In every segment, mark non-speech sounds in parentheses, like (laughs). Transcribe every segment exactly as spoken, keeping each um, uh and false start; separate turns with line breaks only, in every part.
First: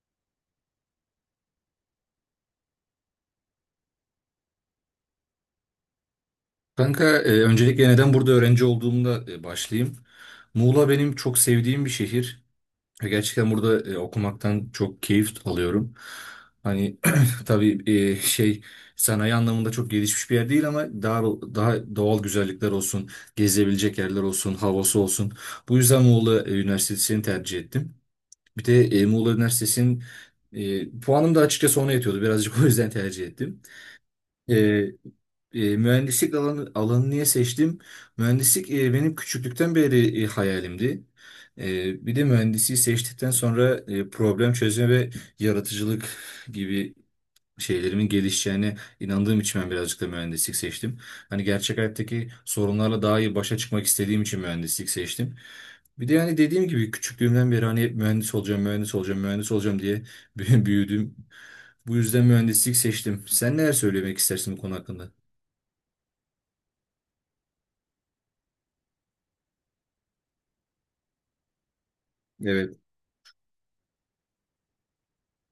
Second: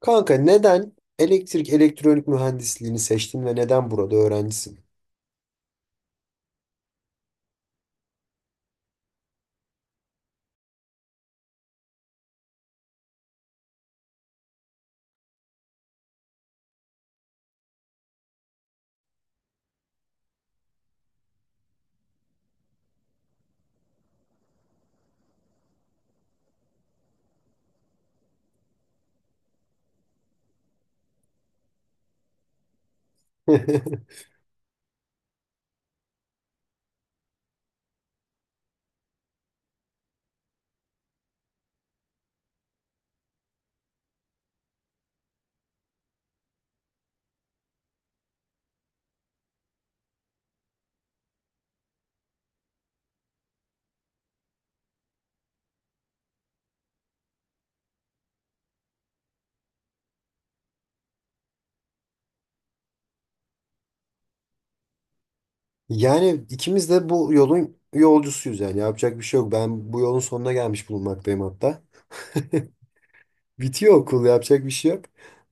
Kanka neden elektrik elektronik mühendisliğini seçtin ve neden burada öğrencisin?
Kanka, e, öncelikle neden burada öğrenci olduğumda e, başlayayım. Muğla benim çok sevdiğim bir şehir. E, Gerçekten burada e, okumaktan çok keyif alıyorum. Hani (clears throat) tabii e, şey sanayi anlamında çok gelişmiş bir yer değil ama daha daha doğal güzellikler olsun, gezebilecek yerler olsun, havası olsun. Bu yüzden Muğla e, Üniversitesi'ni tercih ettim. Bir de e, Muğla Üniversitesi'nin e, puanım da açıkçası ona yetiyordu. Birazcık (laughs) o yüzden tercih ettim.
(laughs)
E, e, mühendislik alanı, alanı niye seçtim? Mühendislik e, benim küçüklükten beri e, hayalimdi. E, bir de mühendisliği seçtikten sonra e, problem çözme ve yaratıcılık gibi şeylerimin gelişeceğine inandığım için ben birazcık da mühendislik seçtim. Hani gerçek hayattaki sorunlarla daha iyi başa çıkmak istediğim için mühendislik seçtim. Bir de yani dediğim gibi küçüklüğümden beri hani hep mühendis olacağım, mühendis olacağım, mühendis olacağım diye (laughs) büyüdüm. Bu yüzden mühendislik seçtim. Sen neler söylemek istersin bu konu hakkında?
Yani ikimiz de bu yolun yolcusuyuz, yani yapacak bir şey yok. Ben bu yolun sonuna gelmiş bulunmaktayım hatta.
Evet.
(laughs) Bitiyor okul, yapacak bir şey yok.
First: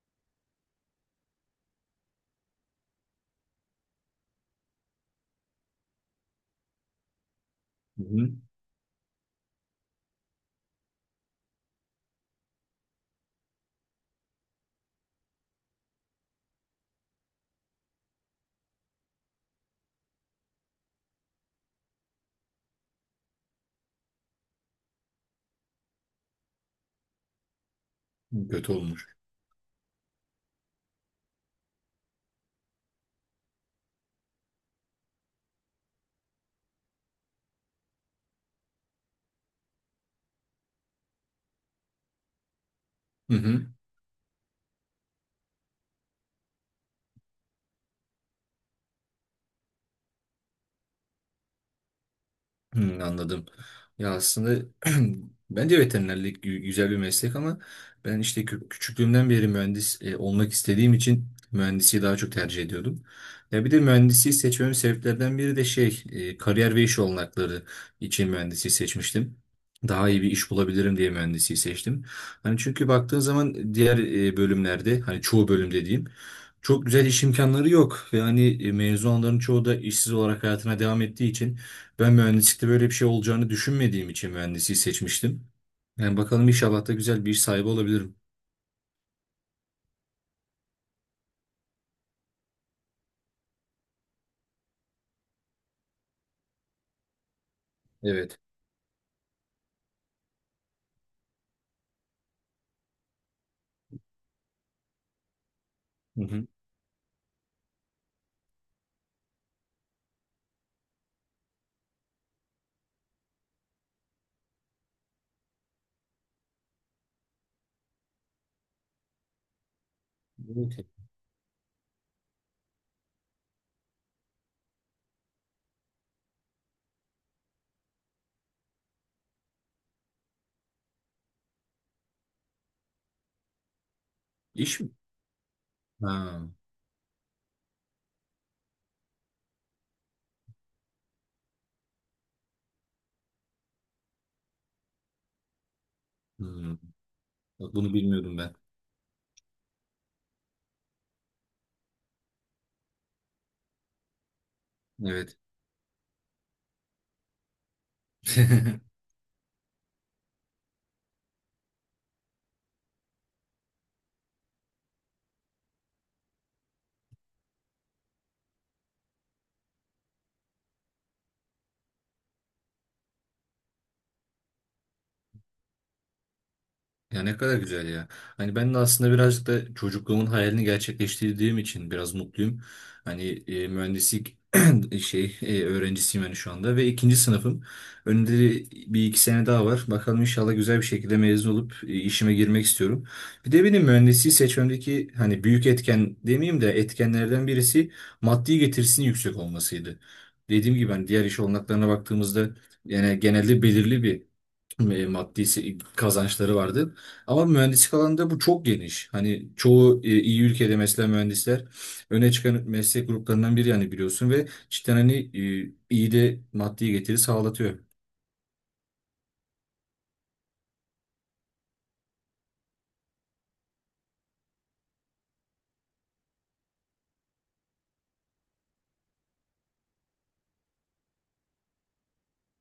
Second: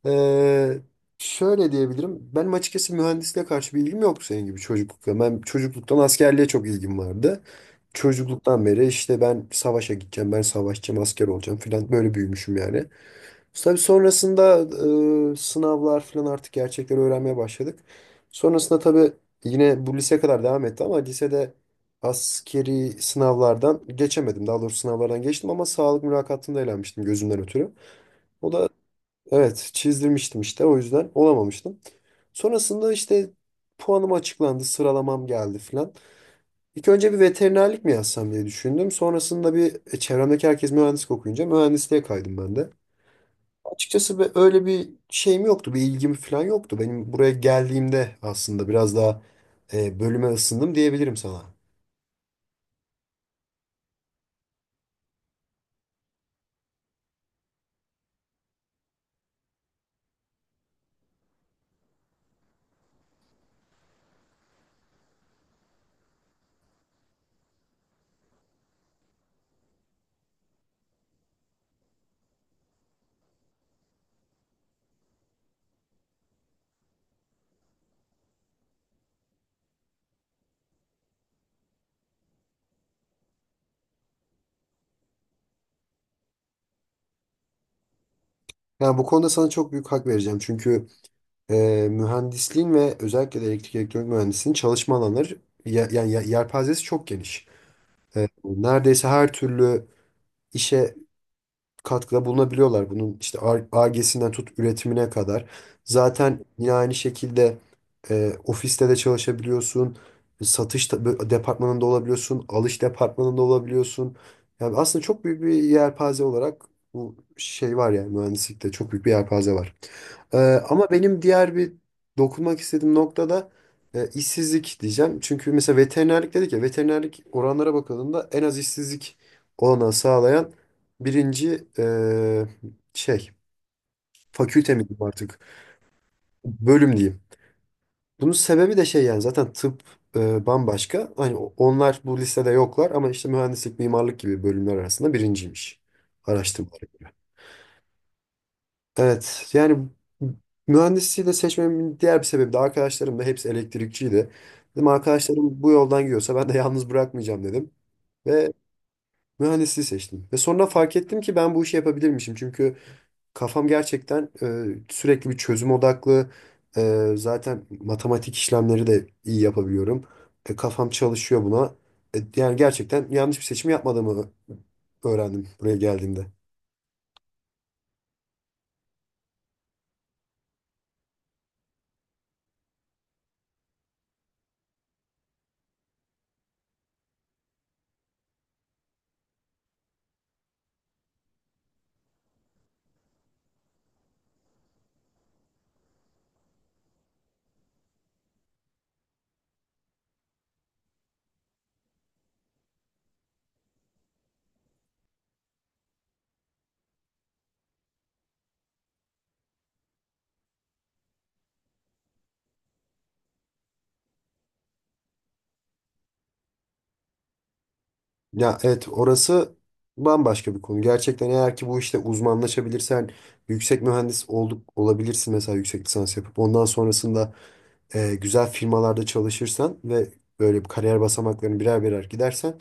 Ee, Şöyle diyebilirim. Benim açıkçası mühendisliğe karşı bir ilgim yoktu senin gibi çocuklukta. Ben çocukluktan askerliğe çok ilgim vardı.
Hı hı.
Çocukluktan beri işte ben savaşa gideceğim, ben savaşçı asker olacağım falan böyle büyümüşüm yani. Tabii sonrasında e, sınavlar falan artık gerçekleri öğrenmeye başladık. Sonrasında tabii yine bu lise kadar devam etti ama lisede askeri sınavlardan geçemedim. Daha doğrusu sınavlardan geçtim ama sağlık mülakatında elenmiştim gözümden ötürü. O da
Kötü olmuş.
evet, çizdirmiştim işte, o yüzden olamamıştım. Sonrasında işte puanım açıklandı, sıralamam geldi falan. İlk önce bir veterinerlik mi yazsam diye düşündüm. Sonrasında bir e, çevremdeki herkes mühendislik okuyunca mühendisliğe kaydım ben de.
Hı hı.
Açıkçası be- öyle bir şeyim yoktu, bir ilgim falan yoktu. Benim buraya geldiğimde aslında biraz daha e, bölüme ısındım diyebilirim sana.
Hmm, anladım. Ya aslında (clears throat) bence veterinerlik gü- güzel bir meslek ama ben işte kü- küçüklüğümden beri mühendis e, olmak istediğim için mühendisliği daha çok tercih ediyordum. Ya bir de mühendisliği seçmemin sebeplerden biri de şey e, kariyer ve iş olanakları için mühendisliği seçmiştim. Daha iyi bir iş bulabilirim diye mühendisliği seçtim. Hani çünkü baktığın zaman diğer e, bölümlerde hani çoğu bölüm dediğim çok güzel iş imkanları yok ve hani e, mezun çoğu da işsiz olarak hayatına devam ettiği için ben mühendislikte böyle bir şey olacağını düşünmediğim için mühendisliği seçmiştim. Yani bakalım inşallah da güzel bir iş sahibi olabilirim.
Yani bu konuda sana çok büyük hak vereceğim. Çünkü e, mühendisliğin ve özellikle de elektrik elektronik mühendisliğin çalışma alanları ya- yani ya- yelpazesi çok geniş. E,
Evet.
neredeyse her türlü işe katkıda bulunabiliyorlar. Bunun işte Ar-Ge'sinden tut üretimine kadar.
Hı
Zaten
hı.
yine aynı şekilde e, ofiste de çalışabiliyorsun. Satış da- bö- departmanında olabiliyorsun. Alış departmanında olabiliyorsun. Yani aslında çok büyük bir yelpaze olarak bu şey var, yani mühendislikte çok büyük bir yelpaze var. Ee,
Evet.
Ama benim diğer bir dokunmak istediğim nokta da e, işsizlik diyeceğim. Çünkü mesela veterinerlik dedik ya, veterinerlik oranlara bakıldığında en az işsizlik olanağı sağlayan birinci e, şey, fakülte mi
İş mi?
diyeyim artık,
Ha.
bölüm diyeyim. Bunun sebebi de şey, yani zaten tıp e, bambaşka. Hani o- onlar bu listede yoklar ama işte mühendislik, mimarlık gibi bölümler arasında birinciymiş
Hmm.
araştırmalar.
Bak bunu bilmiyordum ben.
Evet, yani mühendisliği de seçmemin diğer bir sebebi de arkadaşlarım da hepsi elektrikçiydi. Dedim
Evet.
arkadaşlarım bu yoldan gidiyorsa ben de yalnız bırakmayacağım dedim. Ve
(laughs)
mühendisliği seçtim. Ve sonra fark ettim ki ben bu işi yapabilirmişim. Çünkü kafam gerçekten e, sürekli bir çözüm odaklı. E, zaten matematik işlemleri de iyi yapabiliyorum. E, kafam çalışıyor buna. E, yani gerçekten yanlış bir seçim yapmadığımı öğrendim buraya geldiğimde.
Ya ne kadar güzel ya. Hani ben de aslında birazcık da çocukluğumun hayalini gerçekleştirdiğim için biraz mutluyum. Hani e, mühendislik (clears throat) şey e, öğrencisiyim hani şu anda ve ikinci sınıfım. Önümde de bir iki sene daha var. Bakalım inşallah güzel bir şekilde mezun olup e, işime girmek istiyorum. Bir de benim mühendisliği seçmemdeki hani büyük etken demeyeyim de etkenlerden birisi maddi getirisinin yüksek olmasıydı. Dediğim gibi hani diğer iş olanaklarına baktığımızda yani genelde belirli bir e, maddi se- kazançları vardı. Ama mühendislik alanında bu çok geniş. Hani çoğu e, iyi ülkede mesela mühendisler öne çıkan meslek gruplarından biri yani biliyorsun ve cidden hani e, iyi de maddi getiri sağlatıyor.
Ya evet, orası bambaşka bir konu. Gerçekten eğer ki bu işte uzmanlaşabilirsen yüksek mühendis olduk olabilirsin mesela, yüksek lisans yapıp ondan sonrasında e, güzel firmalarda çalışırsan ve böyle bir kariyer basamaklarını birer birer gidersen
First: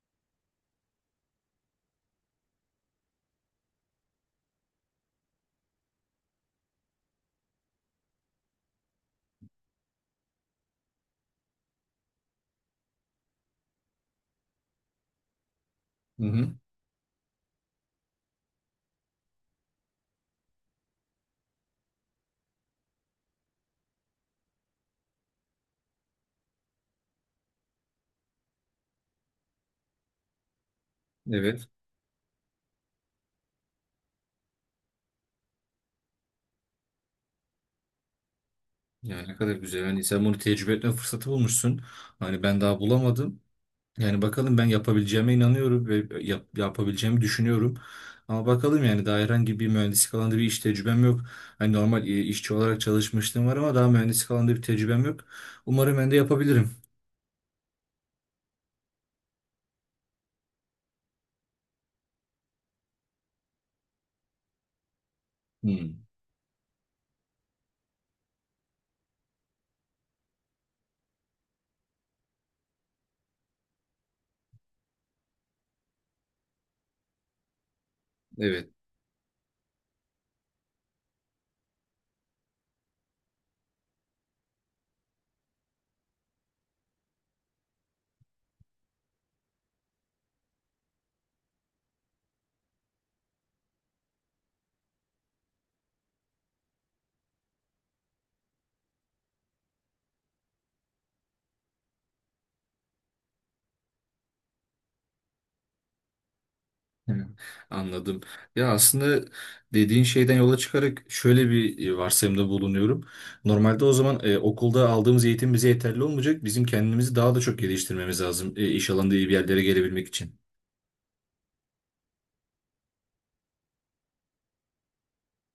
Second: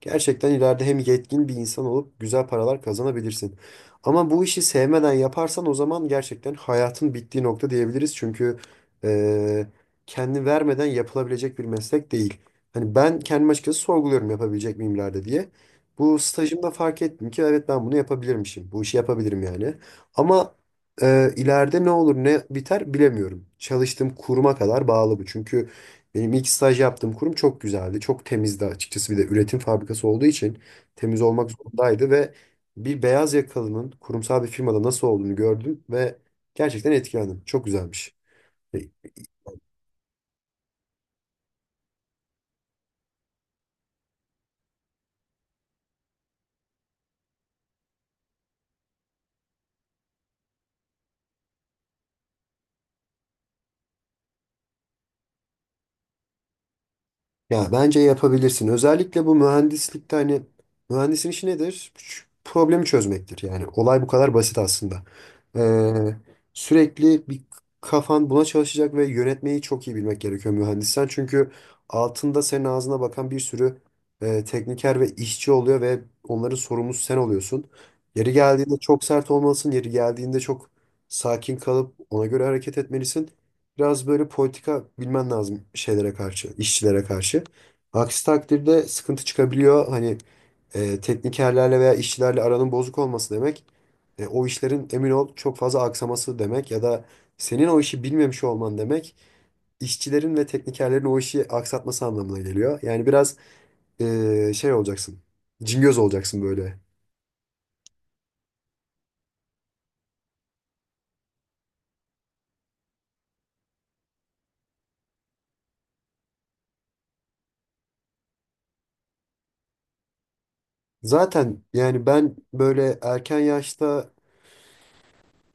gerçekten ileride hem yetkin bir insan olup güzel paralar kazanabilirsin. Ama bu işi sevmeden yaparsan o zaman gerçekten hayatın bittiği nokta diyebiliriz. Çünkü e, kendi vermeden yapılabilecek bir meslek değil. Hani ben kendim açıkçası sorguluyorum yapabilecek miyim ileride diye. Bu
Hı hı.
stajımda fark ettim ki evet, ben bunu yapabilirmişim. Bu işi yapabilirim yani. Ama ee, ileride ne olur ne biter bilemiyorum. Çalıştığım kuruma kadar bağlı bu. Çünkü benim ilk staj yaptığım kurum çok güzeldi. Çok temizdi açıkçası. Bir de üretim fabrikası olduğu için temiz olmak
Evet.
zorundaydı ve bir beyaz yakalının kurumsal bir firmada nasıl olduğunu gördüm ve gerçekten etkilendim. Çok güzelmiş. E,
Yani ne kadar güzel. Hani sen bunu tecrübe etme fırsatı bulmuşsun. Hani ben daha bulamadım. Yani bakalım ben yapabileceğime inanıyorum ve yap- yapabileceğimi düşünüyorum. Ama bakalım yani daha herhangi bir mühendislik alanında bir iş tecrübem yok. Hani normal e, işçi olarak çalışmışlığım var ama daha mühendislik alanında bir tecrübem yok. Umarım ben de yapabilirim.
Ya bence yapabilirsin. Özellikle bu mühendislikte hani mühendisin işi nedir? Ç- Problemi çözmektir. Yani olay bu kadar basit aslında.
Hmm,
Ee, Sürekli bir kafan buna çalışacak ve yönetmeyi çok iyi bilmek gerekiyor mühendissen. Çünkü altında senin ağzına bakan bir sürü e, tekniker ve işçi oluyor ve onların sorumlusu sen oluyorsun. Yeri
evet.
geldiğinde çok sert olmalısın. Yeri geldiğinde çok sakin kalıp ona göre hareket etmelisin. Biraz böyle politika bilmen lazım şeylere karşı, işçilere karşı. Aksi takdirde sıkıntı çıkabiliyor. Hani e, teknikerlerle veya işçilerle aranın bozuk olması demek, e, o işlerin emin ol çok fazla aksaması demek ya da senin o işi bilmemiş olman demek, işçilerin ve teknikerlerin o işi aksatması anlamına geliyor. Yani biraz e, şey olacaksın, cingöz olacaksın böyle.
Hı, Anladım. Ya aslında dediğin şeyden yola çıkarak şöyle bir e, varsayımda bulunuyorum. Normalde o zaman e, okulda aldığımız eğitim bize yeterli olmayacak. Bizim kendimizi daha da çok geliştirmemiz lazım e, iş alanında iyi bir yerlere gelebilmek için.
Zaten yani ben böyle erken yaşta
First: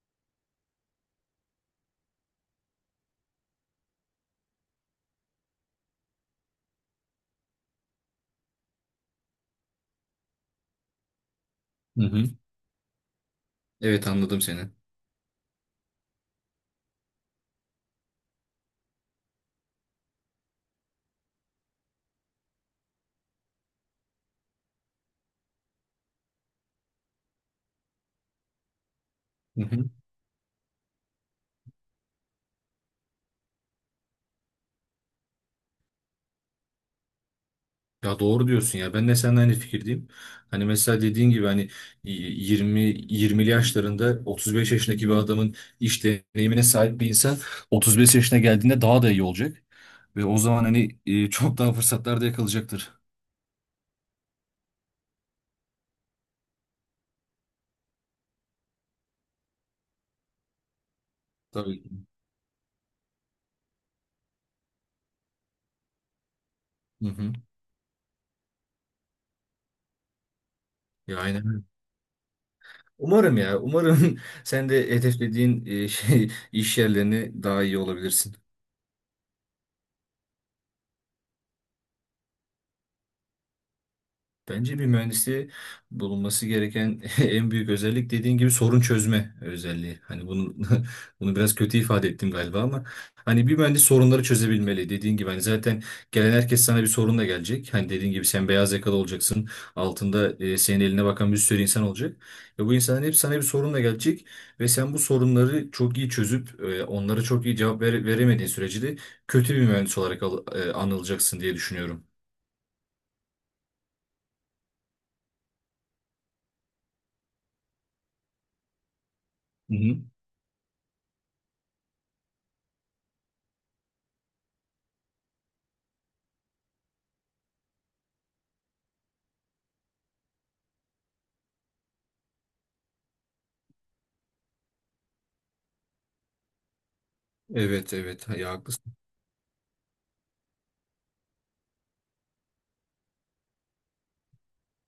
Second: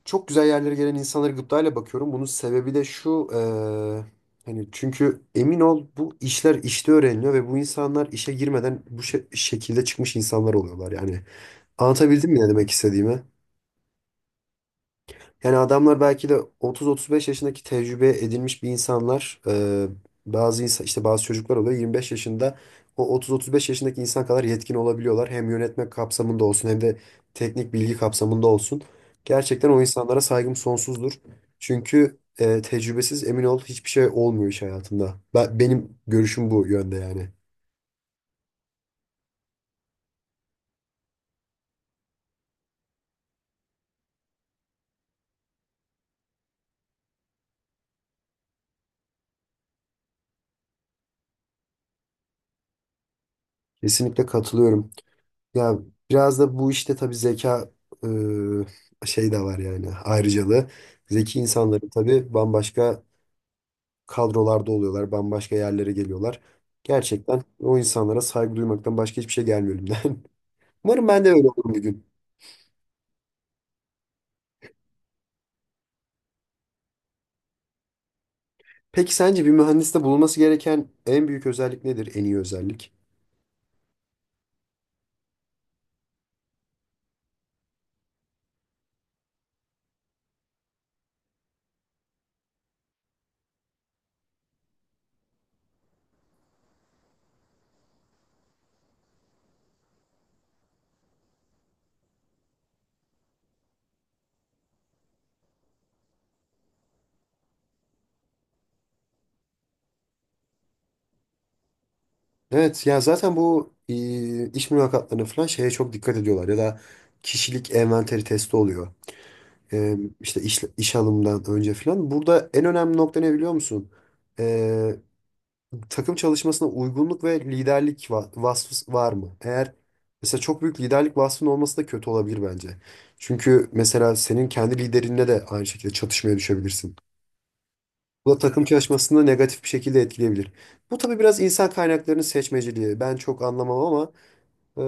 çok güzel yerlere gelen insanlara gıptayla bakıyorum. Bunun sebebi de şu. Eee, hani çünkü emin ol bu işler işte öğreniliyor ve bu insanlar işe girmeden bu şe- şekilde çıkmış insanlar oluyorlar. Yani
Hı hı.
anlatabildim mi ne demek istediğimi?
Evet anladım seni.
Yani adamlar belki de otuz otuz beş yaşındaki tecrübe edilmiş bir insanlar. E, bazı insan, işte bazı çocuklar oluyor yirmi beş yaşında, o otuz otuz beş yaşındaki insan kadar yetkin olabiliyorlar. Hem yönetme kapsamında olsun hem de teknik bilgi kapsamında olsun.
Hı
Gerçekten o
hı.
insanlara saygım sonsuzdur. Çünkü e, tecrübesiz emin ol hiçbir şey olmuyor iş hayatında. Ben, benim görüşüm bu yönde yani.
Ya doğru diyorsun ya. Ben de seninle aynı fikirdeyim. Hani mesela dediğin gibi hani yirmi yirmili yaşlarında otuz beş yaşındaki bir adamın iş deneyimine sahip bir insan otuz beş yaşına geldiğinde daha da iyi olacak. Ve o zaman hani e, çok daha fırsatlar da yakalayacaktır.
Kesinlikle katılıyorum. Ya biraz da bu işte tabii zeka e, şey de var yani, ayrıcalığı. Zeki insanların
Tabii.
tabii bambaşka kadrolarda oluyorlar, bambaşka yerlere geliyorlar.
Hı hı.
Gerçekten o insanlara saygı duymaktan başka hiçbir şey gelmiyor elimden. (laughs) Umarım
Ya
ben de
aynen.
öyle
Öyle.
olurum bir gün.
Umarım ya. Umarım (laughs) sen de hedeflediğin e, şey iş yerlerini daha iyi olabilirsin.
Peki sence bir mühendiste bulunması gereken en büyük özellik nedir? En iyi özellik?
Bence bir mühendisi bulunması gereken (laughs) en büyük özellik dediğin gibi sorun çözme özelliği. Hani bunu (laughs) bunu biraz kötü ifade ettim galiba ama hani bir mühendis sorunları çözebilmeli. Dediğin gibi hani zaten gelen herkes sana bir sorunla gelecek. Hani dediğin gibi sen beyaz yakalı olacaksın. Altında e, senin eline bakan bir sürü insan olacak. Ve bu insanların hep sana bir sorunla gelecek ve sen bu sorunları çok iyi çözüp e, onlara çok iyi cevap vere- veremediğin sürece de kötü bir mühendis olarak al- e, anılacaksın diye düşünüyorum.
Evet ya, zaten bu e, iş mülakatlarına falan şeye çok dikkat ediyorlar ya da kişilik envanteri testi oluyor.
Hı
e,
hı.
işte iş, iş alımdan önce falan. Burada en önemli nokta ne biliyor musun? E, takım çalışmasına uygunluk ve liderlik va- vasfı var mı? Eğer mesela çok büyük liderlik vasfının olması da kötü olabilir bence. Çünkü mesela senin kendi liderinle de aynı şekilde çatışmaya düşebilirsin.
Evet evet
Bu da
ya
takım
haklısın.
çalışmasını negatif bir şekilde etkileyebilir. Bu tabii biraz insan kaynaklarının seçmeciliği. Ben çok anlamam ama e,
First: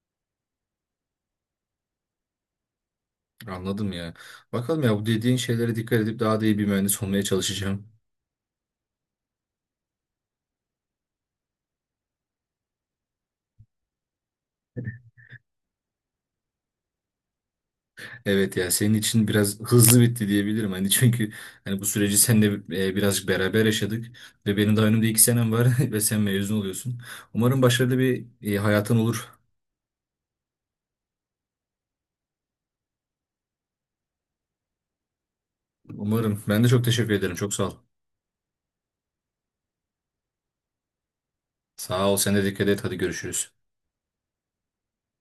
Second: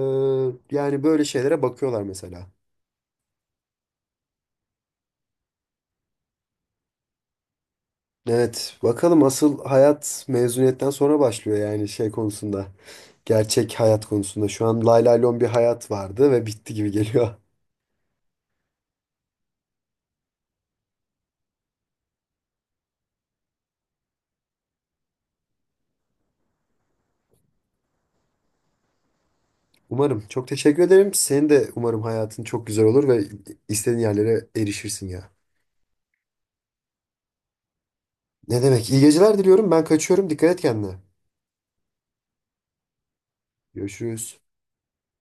yani böyle şeylere bakıyorlar mesela.
Anladım ya. Bakalım ya bu dediğin şeylere dikkat edip daha da iyi bir mühendis olmaya çalışacağım.
Evet, bakalım asıl hayat mezuniyetten sonra başlıyor yani şey konusunda. Gerçek hayat konusunda. Şu an lay lay lon bir hayat vardı ve bitti gibi geliyor.
Evet ya senin için biraz hızlı bitti diyebilirim. Hani çünkü hani bu süreci seninle e, birazcık beraber yaşadık ve benim daha önümde iki senem var (laughs) ve sen mezun oluyorsun. Umarım başarılı bir e, hayatın olur.
(laughs) Umarım. Çok teşekkür ederim. Senin de umarım hayatın çok güzel olur ve istediğin yerlere erişirsin ya.
Umarım. Ben de çok teşekkür ederim. Çok sağ ol.
Ne demek? İyi geceler diliyorum. Ben kaçıyorum. Dikkat et kendine.
Sağ ol. Sen de dikkat et. Hadi görüşürüz.
Görüşürüz.